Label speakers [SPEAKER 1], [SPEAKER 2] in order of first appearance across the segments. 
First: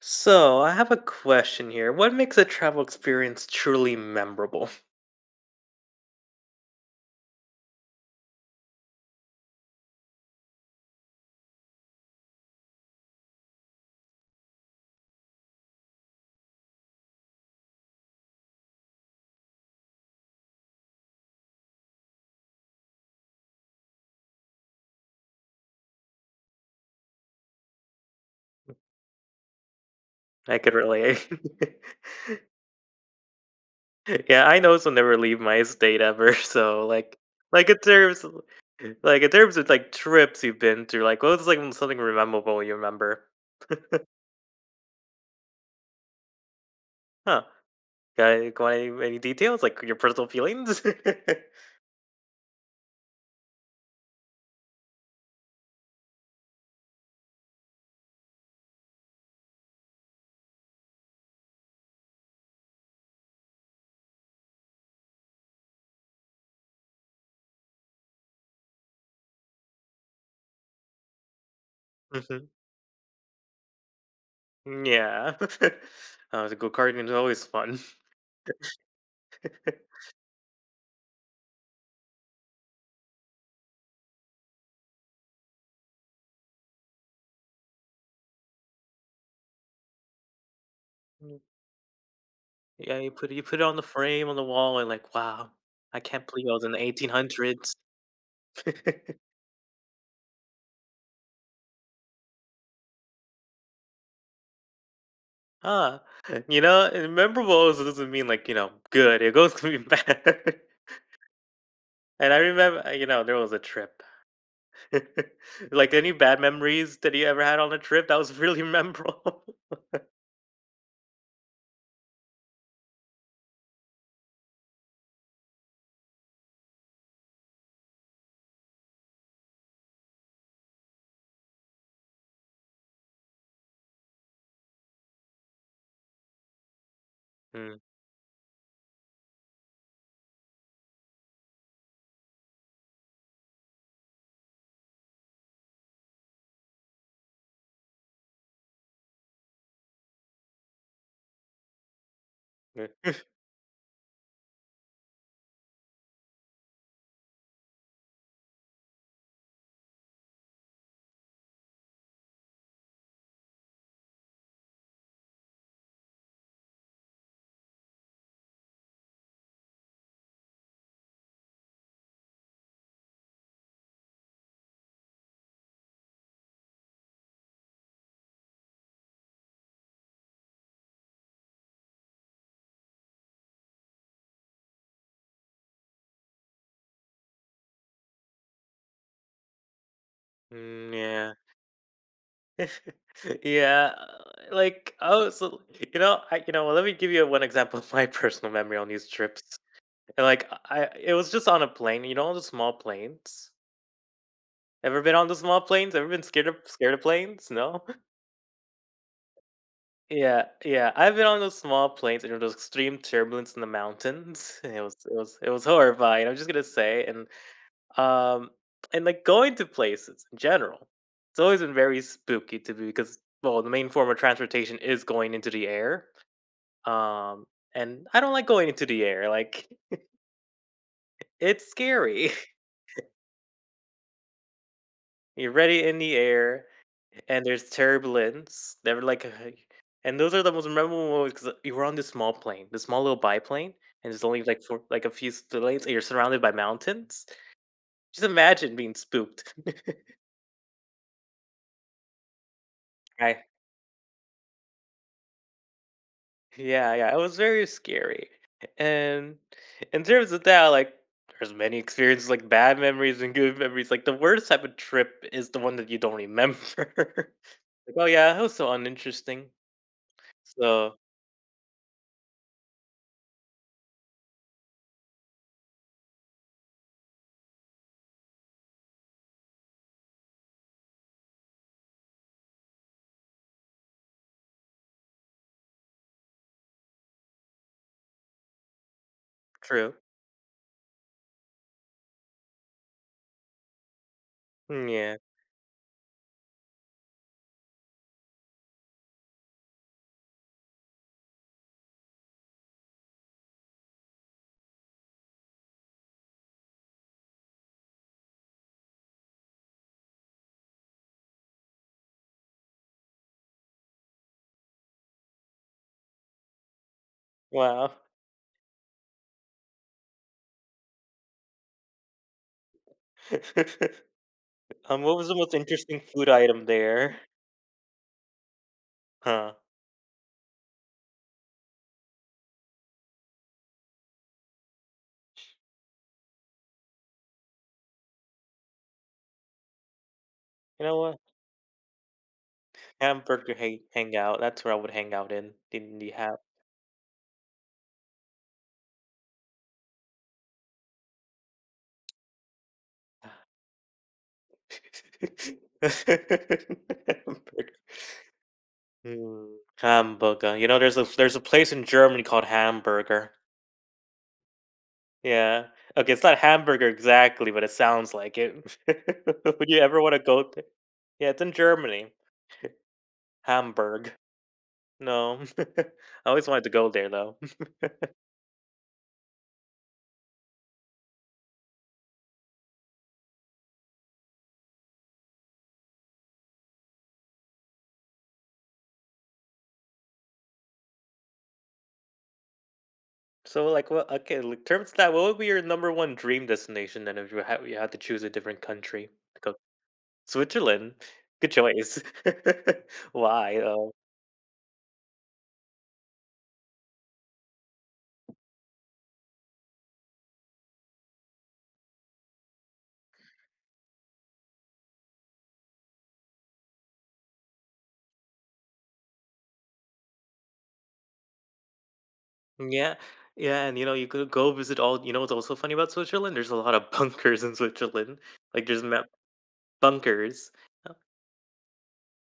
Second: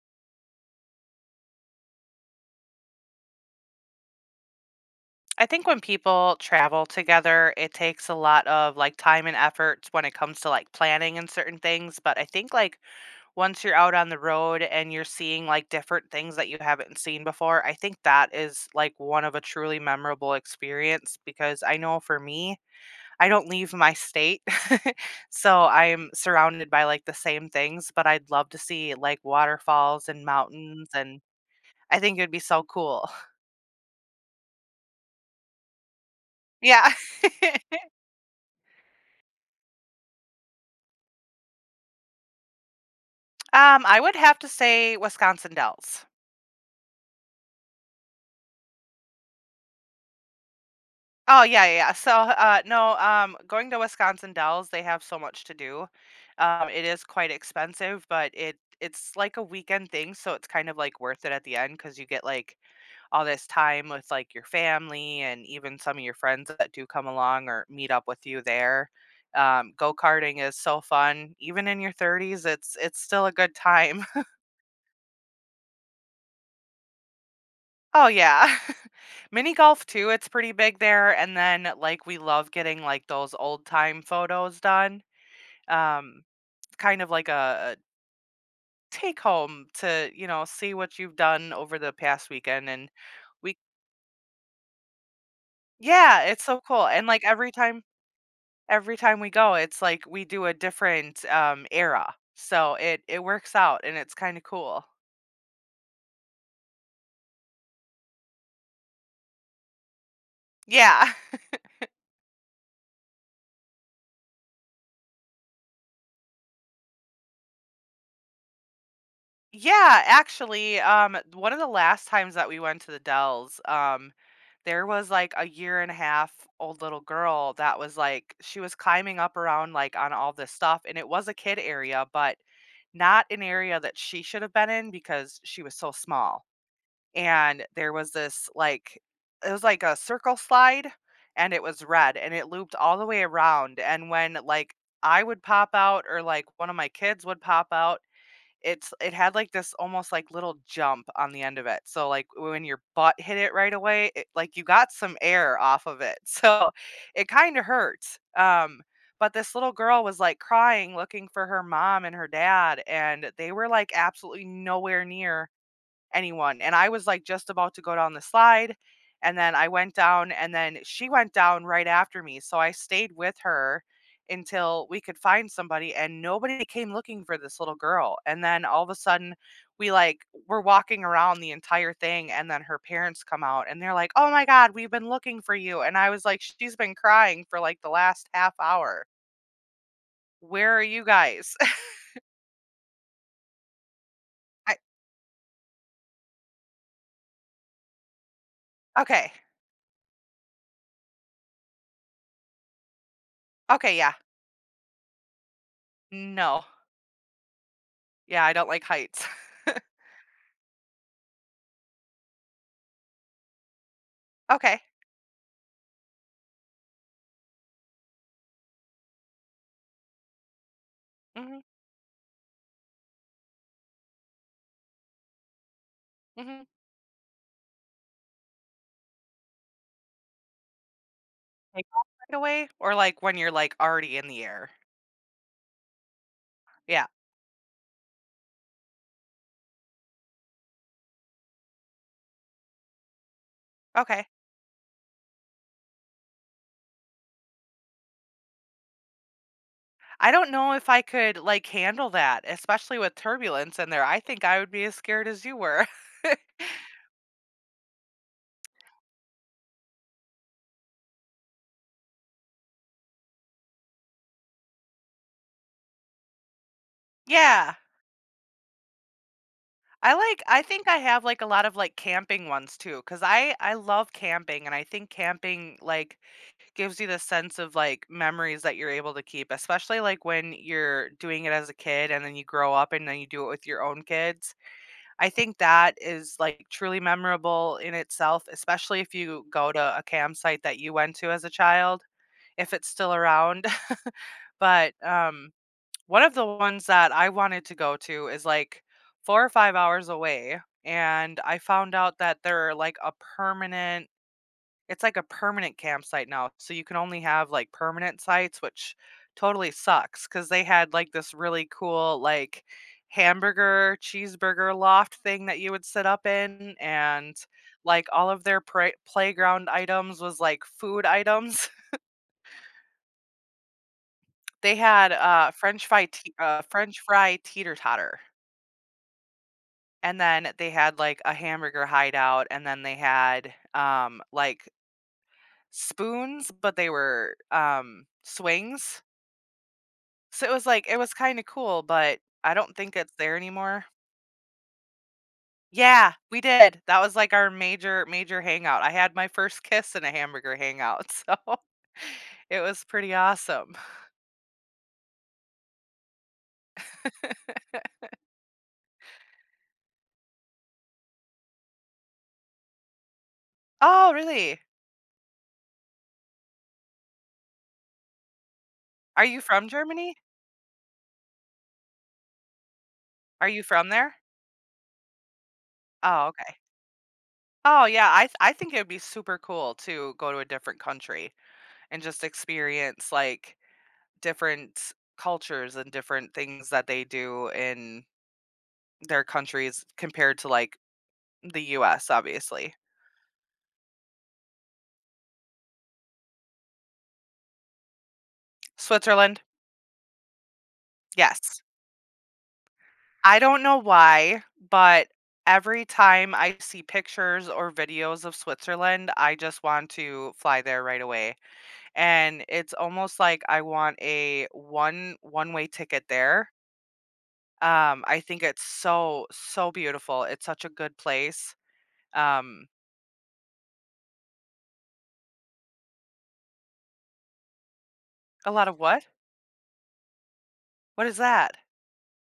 [SPEAKER 1] So, I have a question here. What makes a travel experience truly memorable?
[SPEAKER 2] I think when people travel together, it takes a lot of like time and effort when it comes to like planning and certain things. But I think like once you're out on the road and you're seeing like different things that you haven't seen before, I think that is like one of a truly memorable experience because I know for me, I don't leave my state. So I'm surrounded by like the same things, but I'd love to see like waterfalls and
[SPEAKER 1] I could
[SPEAKER 2] mountains and
[SPEAKER 1] relate.
[SPEAKER 2] I think it would be so cool.
[SPEAKER 1] Yeah, I know this will never leave my state ever. So,
[SPEAKER 2] Yeah.
[SPEAKER 1] like in terms, like in terms of like trips you've been to, like, what was like something memorable you remember?
[SPEAKER 2] I would have to say Wisconsin Dells.
[SPEAKER 1] Huh? Got any details? Like your personal feelings?
[SPEAKER 2] Oh, yeah, yeah, yeah. So, no, going to Wisconsin Dells, they have so much to do. It is quite expensive, but it's like a weekend thing, so it's kind of like worth it at the end because you get like all this time with like your family and even some of your friends that do come along or meet up with you there. Go karting is so fun. Even in your 30s,
[SPEAKER 1] Mhm.
[SPEAKER 2] it's still a good time.
[SPEAKER 1] Yeah. The go karting is always fun.
[SPEAKER 2] Oh, yeah. Mini golf too, it's pretty big there, and then, like, we love getting, like, those old time photos done, um, kind of like a take home to, see what you've done over the past weekend, and
[SPEAKER 1] Yeah, you put it you
[SPEAKER 2] we
[SPEAKER 1] put it on the frame on the wall and like, "Wow, I
[SPEAKER 2] Yeah,
[SPEAKER 1] can't
[SPEAKER 2] it's
[SPEAKER 1] believe I
[SPEAKER 2] so
[SPEAKER 1] was in the
[SPEAKER 2] cool, and, like, every
[SPEAKER 1] 1800s."
[SPEAKER 2] time every time we go, it's like we do a different, era, so it works out, and it's kinda cool.
[SPEAKER 1] Huh, you know, and memorable also doesn't mean like, you know, good, it goes to be bad.
[SPEAKER 2] Yeah.
[SPEAKER 1] And I remember, you know, there was a trip. Like, any bad memories that you ever had on a trip that was really memorable?
[SPEAKER 2] Yeah, actually, one of the last times that we went to the Dells, there was like a year and a half old little girl that was like she was climbing up around like on all this stuff, and it was a kid area, but not an area that she should have been in because she was so small. And
[SPEAKER 1] Mm,
[SPEAKER 2] there was this like it was like a circle slide, and it was red and it looped all the way around. And when like I would pop out or like one of my kids would pop out, it had, like, this almost, like, little jump on the end of it, so, like, when your
[SPEAKER 1] yeah.
[SPEAKER 2] butt hit it right away, it like, you got some air off of it, so it kinda hurts, but this little girl was, like, crying, looking for her mom and her dad, and they were, like, absolutely nowhere near anyone, and I was, like, just about to go down the slide, and then I went down, and then she went down right after me, so I stayed with her until we could find somebody, and nobody came looking for this little girl, and then all of a sudden, we, like were walking around the entire thing, and then her parents come out, and they're like, "Oh my God, we've been looking for you," and I was like, "She's been crying for, like, the last half hour. Where are you
[SPEAKER 1] Mm,
[SPEAKER 2] guys?"
[SPEAKER 1] yeah. Yeah,
[SPEAKER 2] I
[SPEAKER 1] like, oh, so you know, I you know, let me give you one example of my personal memory on these
[SPEAKER 2] Okay.
[SPEAKER 1] trips. And, like, I it was just on a plane, you know, the small planes?
[SPEAKER 2] Okay, yeah.
[SPEAKER 1] Ever been on the small planes? Ever been scared of
[SPEAKER 2] No.
[SPEAKER 1] scared of planes? No?
[SPEAKER 2] Yeah, I don't like heights.
[SPEAKER 1] Yeah, yeah, I've been on those small planes, and there was extreme turbulence in the mountains.
[SPEAKER 2] Okay.
[SPEAKER 1] It was horrifying, I'm just gonna say, um and like, going to places in general, it's
[SPEAKER 2] Mhm,
[SPEAKER 1] always been very spooky to me because, well, the main form of transportation is going into the air.
[SPEAKER 2] mhm.
[SPEAKER 1] Um, and I don't like going into the air, like, it's
[SPEAKER 2] Take off
[SPEAKER 1] scary.
[SPEAKER 2] right away or, like, when you're, like, already in the air?
[SPEAKER 1] You're already in the air,
[SPEAKER 2] Yeah,
[SPEAKER 1] and there's turbulence. They were like, And those are the most memorable moments because you were on this small plane, this small little biplane, and there's
[SPEAKER 2] okay.
[SPEAKER 1] only like four, like a few lanes, and you're surrounded by mountains. Just imagine being spooked.
[SPEAKER 2] I don't know if I could, like, handle that, especially with
[SPEAKER 1] I,
[SPEAKER 2] turbulence in there. I think I would be as scared as you were.
[SPEAKER 1] yeah, yeah, it was very scary. And in terms of that, like, there's many experiences, like bad memories and good memories. Like the worst type of trip is the one that you don't remember.
[SPEAKER 2] Yeah.
[SPEAKER 1] Like, oh yeah, that was so uninteresting.
[SPEAKER 2] I think
[SPEAKER 1] So
[SPEAKER 2] I have, like, a lot of, like, camping ones too, 'cause I love camping, and I think camping, like, gives you the sense of, like, memories that you're able to keep, especially, like, when you're doing it as a kid and then you grow up and then you do it with your own kids. I think that is, like, truly memorable in itself, especially if you go
[SPEAKER 1] true.
[SPEAKER 2] to a campsite that you went to as a child, if it's still around.
[SPEAKER 1] Hmm,
[SPEAKER 2] But,
[SPEAKER 1] yeah.
[SPEAKER 2] one of the ones that I wanted to go to is, like, 4 or 5 hours away, and I found out that they're, like, a permanent it's like a permanent campsite now, so you can only have, like, permanent sites, which totally sucks. 'Cause they had, like, this really cool, like, hamburger, cheeseburger loft thing that you would sit up in, and,
[SPEAKER 1] Wow.
[SPEAKER 2] like, all of their pra playground items was, like, food items. They had,
[SPEAKER 1] What was the most
[SPEAKER 2] french
[SPEAKER 1] interesting
[SPEAKER 2] fry
[SPEAKER 1] food
[SPEAKER 2] te uh,
[SPEAKER 1] item
[SPEAKER 2] french
[SPEAKER 1] there?
[SPEAKER 2] fry teeter totter,
[SPEAKER 1] Huh.
[SPEAKER 2] and then they had, like, a hamburger hideout, and then they had, like, spoons, but they were, swings. So it was like
[SPEAKER 1] You
[SPEAKER 2] it
[SPEAKER 1] know
[SPEAKER 2] was
[SPEAKER 1] what?
[SPEAKER 2] kinda cool, but I don't think it's there
[SPEAKER 1] Hamburger hang
[SPEAKER 2] anymore.
[SPEAKER 1] Hangout. That's where I would hang out in. In the
[SPEAKER 2] Yeah,
[SPEAKER 1] ham.
[SPEAKER 2] we did. That was like our major hangout. I had my first kiss in a hamburger hangout, so it was pretty awesome.
[SPEAKER 1] Hamburger. Hmm. Hamburger. You know, there's a place in Germany called Hamburger.
[SPEAKER 2] Oh, really?
[SPEAKER 1] Yeah. Okay, it's not hamburger exactly, but it sounds like it.
[SPEAKER 2] Are you from
[SPEAKER 1] Would you ever want
[SPEAKER 2] Germany?
[SPEAKER 1] to go there? Yeah, it's in Germany.
[SPEAKER 2] Are you from
[SPEAKER 1] Hamburg.
[SPEAKER 2] there?
[SPEAKER 1] No. I
[SPEAKER 2] Oh,
[SPEAKER 1] always
[SPEAKER 2] okay.
[SPEAKER 1] wanted to go there though.
[SPEAKER 2] Oh, yeah, I think it'd be super cool to go to a different country and just experience, like, different cultures and different things that they do in their countries compared to, like, the US, obviously.
[SPEAKER 1] So, like, well, okay, like, terms of that, what would be your number one dream destination then if you had to choose a different country?
[SPEAKER 2] Switzerland?
[SPEAKER 1] Go Switzerland. Good
[SPEAKER 2] Yes.
[SPEAKER 1] choice.
[SPEAKER 2] I
[SPEAKER 1] Why
[SPEAKER 2] don't know
[SPEAKER 1] though?
[SPEAKER 2] why, but every time I see pictures or videos of Switzerland, I just want to fly there right away. And it's almost like I want a one-way ticket there. I think it's so, so beautiful. It's such a good place. Um,
[SPEAKER 1] Yeah. Yeah, and you know, you could go visit all, you know what's also funny about Switzerland? There's a lot of bunkers in Switzerland.
[SPEAKER 2] a lot
[SPEAKER 1] Like
[SPEAKER 2] of
[SPEAKER 1] there's
[SPEAKER 2] what?
[SPEAKER 1] map Bunkers.
[SPEAKER 2] What is that?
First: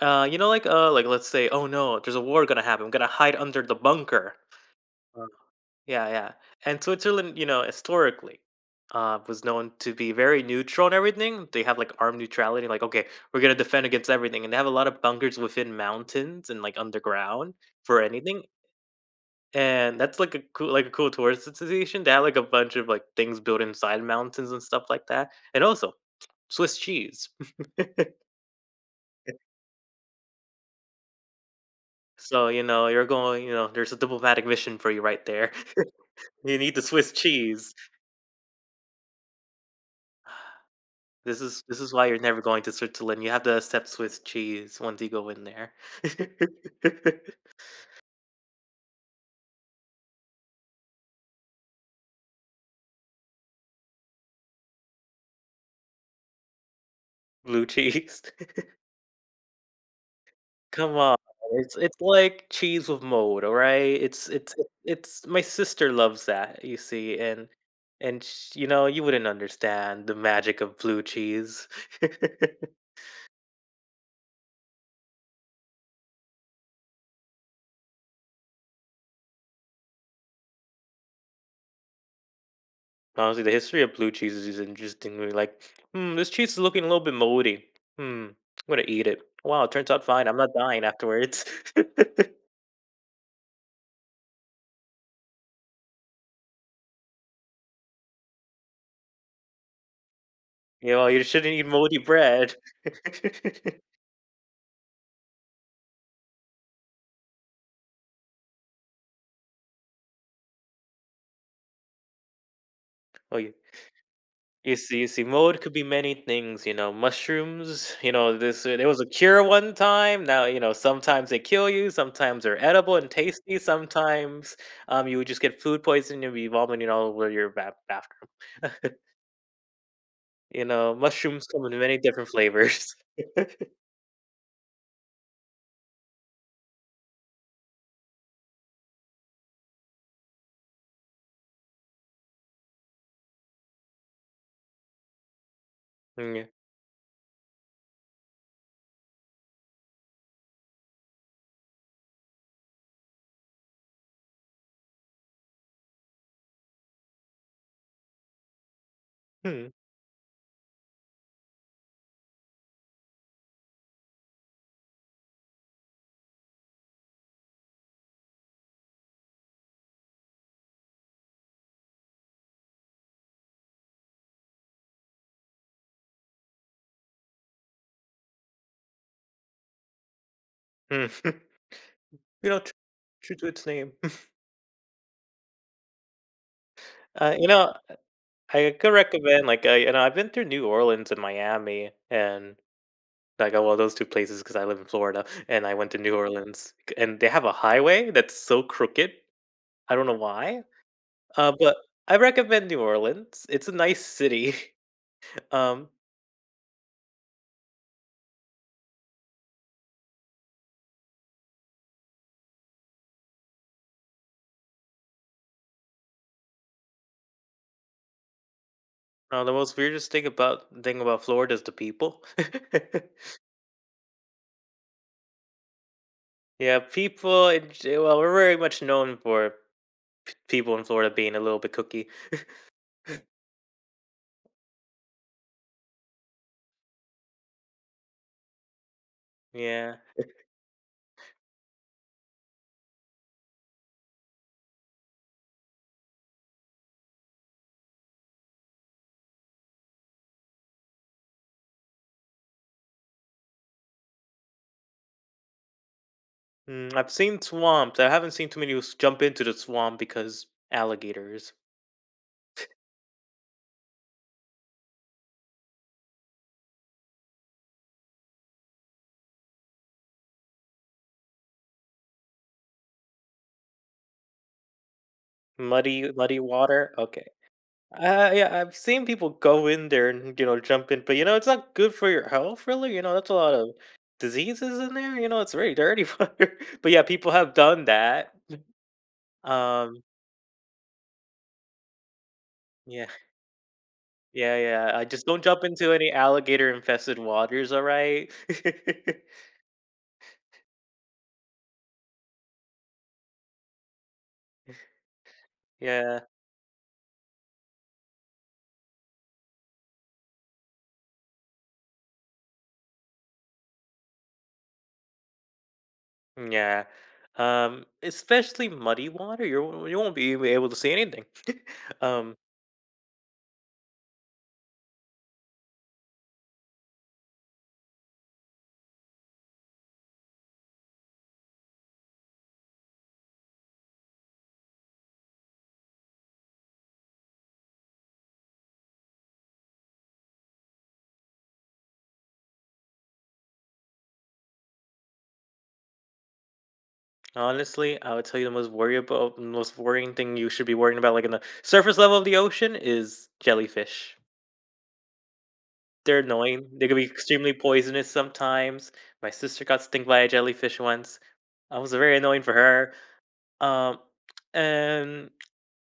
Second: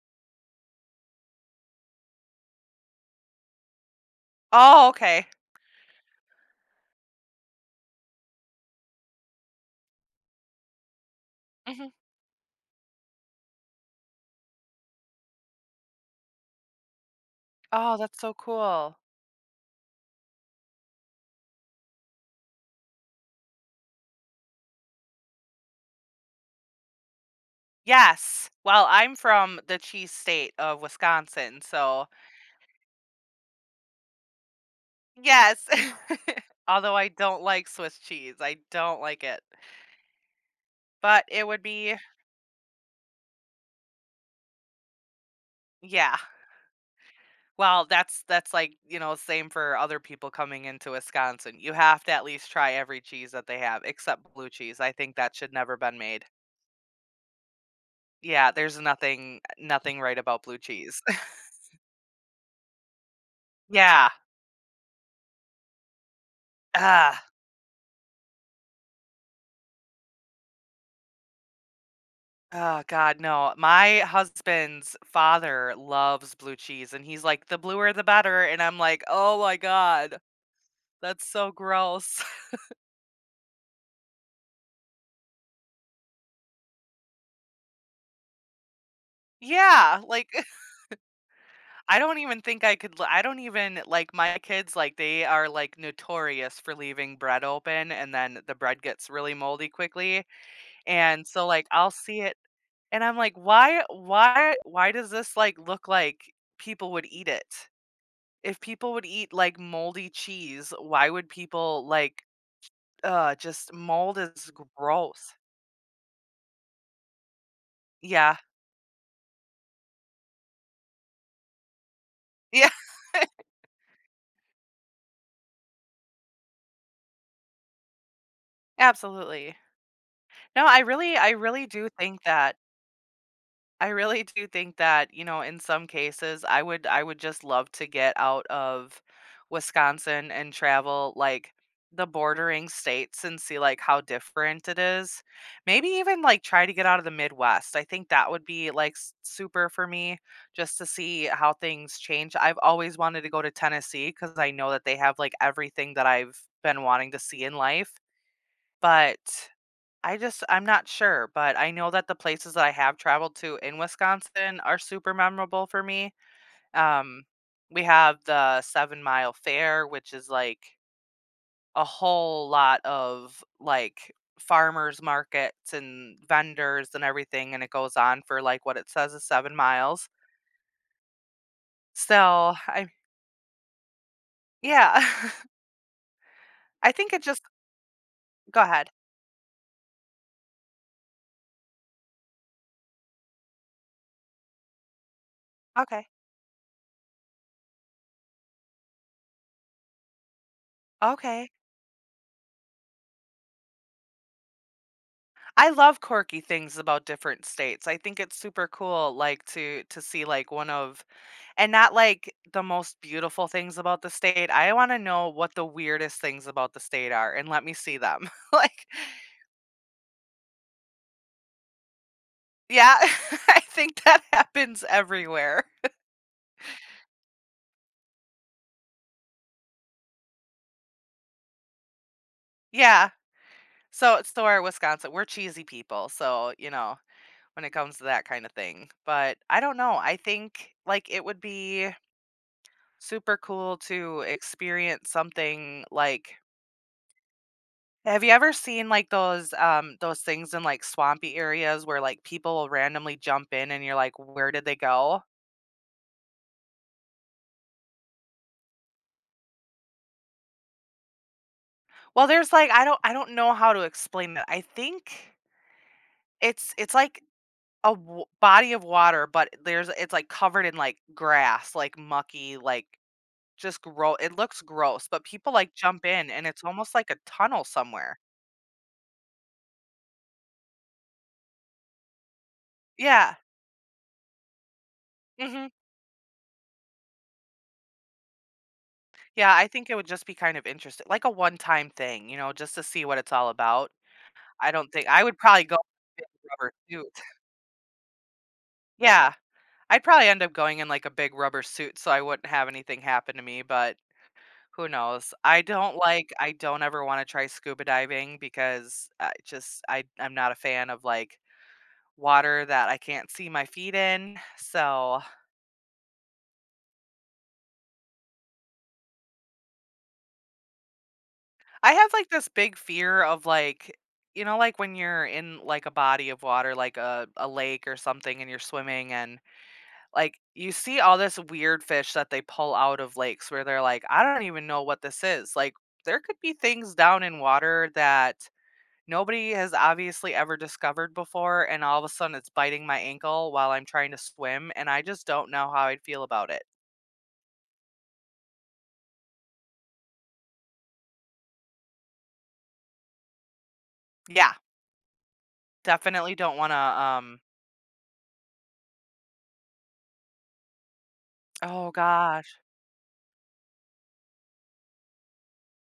[SPEAKER 1] You know, like let's say, oh no, there's a war gonna happen. I'm gonna hide under the bunker.
[SPEAKER 2] Oh, okay.
[SPEAKER 1] Yeah, yeah. And Switzerland, you know, historically, was known to be very neutral and everything. They have
[SPEAKER 2] Mhm.
[SPEAKER 1] like armed neutrality, like, okay, we're gonna defend against everything. And they have a lot of bunkers within mountains and like underground
[SPEAKER 2] Oh,
[SPEAKER 1] for
[SPEAKER 2] that's so
[SPEAKER 1] anything.
[SPEAKER 2] cool.
[SPEAKER 1] And that's like a cool tourist destination. They have like a bunch of like things built inside mountains and stuff like that. And also Swiss cheese.
[SPEAKER 2] Yes. Well, I'm from the cheese state of Wisconsin, so
[SPEAKER 1] So, you know, you're going, you know, there's a diplomatic mission for you right there.
[SPEAKER 2] yes.
[SPEAKER 1] You need the
[SPEAKER 2] Although I
[SPEAKER 1] Swiss
[SPEAKER 2] don't like
[SPEAKER 1] cheese.
[SPEAKER 2] Swiss cheese. I don't like it. But
[SPEAKER 1] This
[SPEAKER 2] it would
[SPEAKER 1] is this is
[SPEAKER 2] be
[SPEAKER 1] why you're never going to Switzerland. You have to accept Swiss cheese once you go in there.
[SPEAKER 2] yeah. Well, that's like, same for other people coming into Wisconsin. You have to at least try every cheese that they have except blue cheese. I think that should never been made.
[SPEAKER 1] Blue cheese.
[SPEAKER 2] Yeah, there's nothing right about blue
[SPEAKER 1] Come
[SPEAKER 2] cheese.
[SPEAKER 1] on. It's like cheese with mold, all right?
[SPEAKER 2] Yeah.
[SPEAKER 1] It's my sister loves that, you
[SPEAKER 2] Ugh.
[SPEAKER 1] see, and sh you know, you wouldn't understand the magic of blue cheese.
[SPEAKER 2] Oh God, no. My husband's father loves blue cheese and he's like, the bluer the better. And I'm like, oh my God, that's so gross.
[SPEAKER 1] Honestly, the history of blue cheese is interesting. We're like, hmm, this cheese is looking a little bit moldy. Hmm, I'm gonna eat it. Wow, it turns
[SPEAKER 2] Yeah.
[SPEAKER 1] out
[SPEAKER 2] Like
[SPEAKER 1] fine. I'm not dying afterwards.
[SPEAKER 2] I don't even think I don't even like my kids, like they are like notorious for leaving bread open and then the bread gets really moldy quickly.
[SPEAKER 1] You know, you
[SPEAKER 2] And so
[SPEAKER 1] shouldn't eat
[SPEAKER 2] like I'll
[SPEAKER 1] moldy
[SPEAKER 2] see it
[SPEAKER 1] bread.
[SPEAKER 2] and I'm like, why does this like look like people would eat it? If people would eat, like, moldy cheese, why would people, like ugh,
[SPEAKER 1] Oh, you
[SPEAKER 2] just mold is
[SPEAKER 1] you see you see,
[SPEAKER 2] gross.
[SPEAKER 1] mold could be many things, you know, mushrooms, you
[SPEAKER 2] Yeah.
[SPEAKER 1] know, this there was a cure one time, now, you know, sometimes they kill you, sometimes they're
[SPEAKER 2] Yeah,
[SPEAKER 1] edible and tasty, sometimes, you would just get food poisoning and be vomiting all over your ba bathroom.
[SPEAKER 2] absolutely.
[SPEAKER 1] You
[SPEAKER 2] No,
[SPEAKER 1] know,
[SPEAKER 2] I
[SPEAKER 1] mushrooms come
[SPEAKER 2] really
[SPEAKER 1] in
[SPEAKER 2] do
[SPEAKER 1] many
[SPEAKER 2] think
[SPEAKER 1] different
[SPEAKER 2] that
[SPEAKER 1] flavors.
[SPEAKER 2] I really do think that, in some cases, I would just love to get out of Wisconsin and travel like the bordering states and see like how different it is. Maybe even
[SPEAKER 1] Mm,
[SPEAKER 2] like
[SPEAKER 1] yeah.
[SPEAKER 2] try to get out of the Midwest. I think that would be like super for me just to see how things change. I've always wanted to go to Tennessee cuz I know that they have like everything that I've been wanting to see in life. But
[SPEAKER 1] Hmm,
[SPEAKER 2] I'm not sure, but I know that the places that I have traveled to in Wisconsin are super memorable for me. Um, we have the Seven Mile Fair, which is like a whole lot of like farmers markets and vendors and everything, and it goes on for like what it says is 7 miles.
[SPEAKER 1] hmm. You
[SPEAKER 2] So
[SPEAKER 1] know, tr
[SPEAKER 2] I
[SPEAKER 1] true to its name.
[SPEAKER 2] yeah, I think it just
[SPEAKER 1] You know
[SPEAKER 2] go
[SPEAKER 1] I
[SPEAKER 2] ahead.
[SPEAKER 1] could recommend, like, I you know, I've been through New Orleans and Miami, and, like, oh, well, those two places because I live in Florida, and I went to
[SPEAKER 2] Okay.
[SPEAKER 1] New Orleans, c and they have a highway that's so crooked. I don't know why,
[SPEAKER 2] Okay.
[SPEAKER 1] but I recommend New Orleans, it's a nice city.
[SPEAKER 2] I
[SPEAKER 1] um,
[SPEAKER 2] love quirky things about different states. I think it's super cool like to see like one of and not like the most beautiful things about the state. I wanna know what the weirdest things about the state are and let me see them. Like,
[SPEAKER 1] uh, the most weirdest thing about Florida is the people.
[SPEAKER 2] yeah, I think that happens everywhere.
[SPEAKER 1] Yeah, people in ge well, we're very much known for people in Florida being a little bit cookie.
[SPEAKER 2] Yeah. So it's so are Wisconsin. We're cheesy people, so, when it comes to that kinda thing. But I don't know.
[SPEAKER 1] Yeah.
[SPEAKER 2] I think, like, it would be super cool to experience something. Have you ever seen, like, those things in, like, swampy areas where, like, people will randomly jump in and you're like, "Where did they go?"
[SPEAKER 1] Mm, I've seen swamps. I haven't seen too many who jump into the swamp because alligators,
[SPEAKER 2] Well, there's, like I don't know how to explain it. I think it's like a w body of water, but there's it's, like, covered in, like, grass, like, mucky, like, just gro it looks gross, but people, like, jump
[SPEAKER 1] muddy,
[SPEAKER 2] in,
[SPEAKER 1] muddy
[SPEAKER 2] and it's
[SPEAKER 1] water.
[SPEAKER 2] almost like a
[SPEAKER 1] Okay.
[SPEAKER 2] tunnel somewhere.
[SPEAKER 1] Yeah, I've seen people go in there and you know jump in, but you know it's not good for your health, really. You know that's
[SPEAKER 2] Yeah.
[SPEAKER 1] a lot of diseases in there. You know it's
[SPEAKER 2] Mhm.
[SPEAKER 1] very dirty water. But yeah, people have done that.
[SPEAKER 2] Yeah, I think it
[SPEAKER 1] Um,
[SPEAKER 2] would just be kind of interesting, like, a one-time thing, just to see
[SPEAKER 1] yeah,
[SPEAKER 2] what it's all about. I don't
[SPEAKER 1] yeah. I
[SPEAKER 2] think I
[SPEAKER 1] just
[SPEAKER 2] would
[SPEAKER 1] don't jump
[SPEAKER 2] probably go
[SPEAKER 1] into any
[SPEAKER 2] in a big rubber
[SPEAKER 1] alligator infested
[SPEAKER 2] suit.
[SPEAKER 1] waters. All right.
[SPEAKER 2] Yeah, I'd probably end up going in, like, a big rubber suit so I wouldn't have anything happen to me, but who knows?
[SPEAKER 1] Yeah.
[SPEAKER 2] I don't ever wanna try scuba diving because I just I I'm not a fan of, like, water that I can't see my feet in, so
[SPEAKER 1] Yeah. Especially muddy water, you won't be able to see anything.
[SPEAKER 2] I have, like,
[SPEAKER 1] um,
[SPEAKER 2] this big fear of, like like, when you're in, like, a body of water, like a lake or something and you're swimming and like, you see all this weird fish that they pull out of lakes where they're like, "I don't even know what this is." Like, there could be things down in water that nobody has obviously ever discovered before, and all of a sudden it's biting my ankle while I'm trying to swim, and I just don't know how I'd feel about it.
[SPEAKER 1] Honestly, I would tell you the most worrying thing you should be worrying about, like in the surface level of the ocean, is jellyfish.
[SPEAKER 2] Yeah,
[SPEAKER 1] They're
[SPEAKER 2] definitely don't
[SPEAKER 1] annoying.
[SPEAKER 2] wanna,
[SPEAKER 1] They can be extremely poisonous sometimes. My sister got stung by a jellyfish once. I
[SPEAKER 2] oh
[SPEAKER 1] was very annoying
[SPEAKER 2] gosh.
[SPEAKER 1] for her. Um, and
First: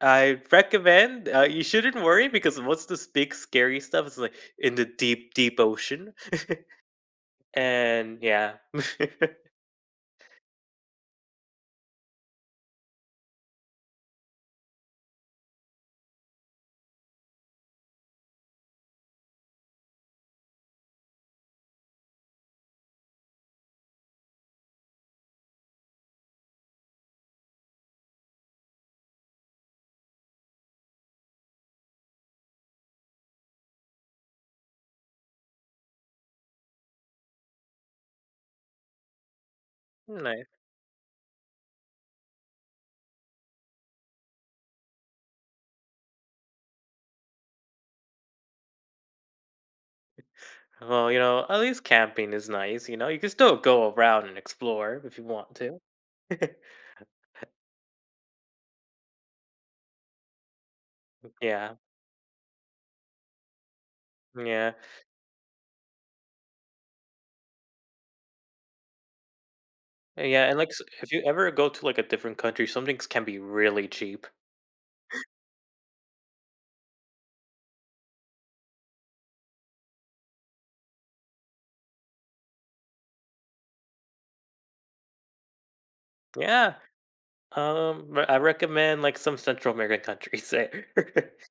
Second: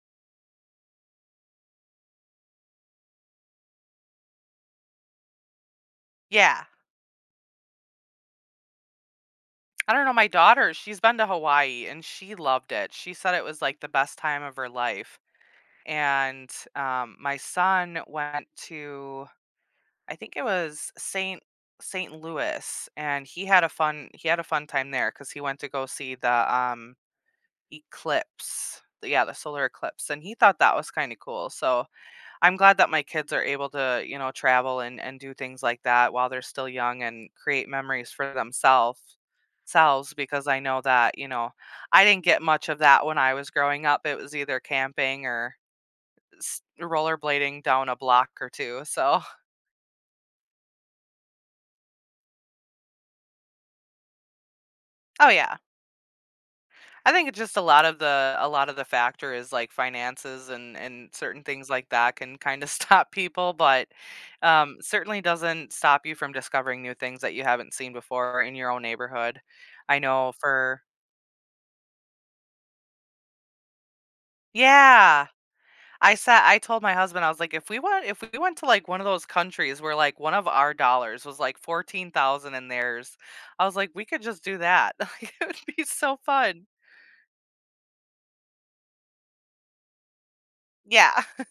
[SPEAKER 1] I recommend you shouldn't worry because most of this big scary stuff is like in the deep, deep ocean.
[SPEAKER 2] Yeah.
[SPEAKER 1] And yeah.
[SPEAKER 2] I don't know, my daughter, she's been to Hawaii, and she loved it. She said it was, like, the best time of her life, and, my son went to I think it was St. Louis, and he had a fun time there because he went to go see the, eclipse. Yeah, the solar eclipse, and he thought that was kinda cool, so I'm glad that my kids are able to, travel and do things like that while they're still young and create memories for themselves selves because
[SPEAKER 1] Nice.
[SPEAKER 2] I know that, I didn't get much of that when I was growing up. It was either camping or s rollerblading down a block or 2, so
[SPEAKER 1] Well, you know, at least camping is nice, you know? You can still go around and explore if you
[SPEAKER 2] Oh,
[SPEAKER 1] want
[SPEAKER 2] yeah.
[SPEAKER 1] to.
[SPEAKER 2] I think it's just a lot of the factor is like finances and certain things
[SPEAKER 1] Yeah.
[SPEAKER 2] like that can kind of stop people, but
[SPEAKER 1] Yeah.
[SPEAKER 2] certainly doesn't stop you from discovering new things that you haven't seen before in your own neighborhood. I know
[SPEAKER 1] Yeah, and like s
[SPEAKER 2] for
[SPEAKER 1] if you ever go to like a different country, some things can be really cheap.
[SPEAKER 2] Yeah, I told my husband I was like, if we went to like one of those countries where like one of our dollars was like 14,000 and theirs, I was like, we could just do that. Like, it would be so fun.
[SPEAKER 1] Yeah. Re I recommend like some Central American countries there.
[SPEAKER 2] Yeah,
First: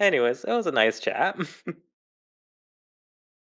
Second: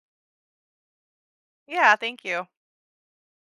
[SPEAKER 1] Anyways, it was a nice chat.
[SPEAKER 2] yeah. Thank you.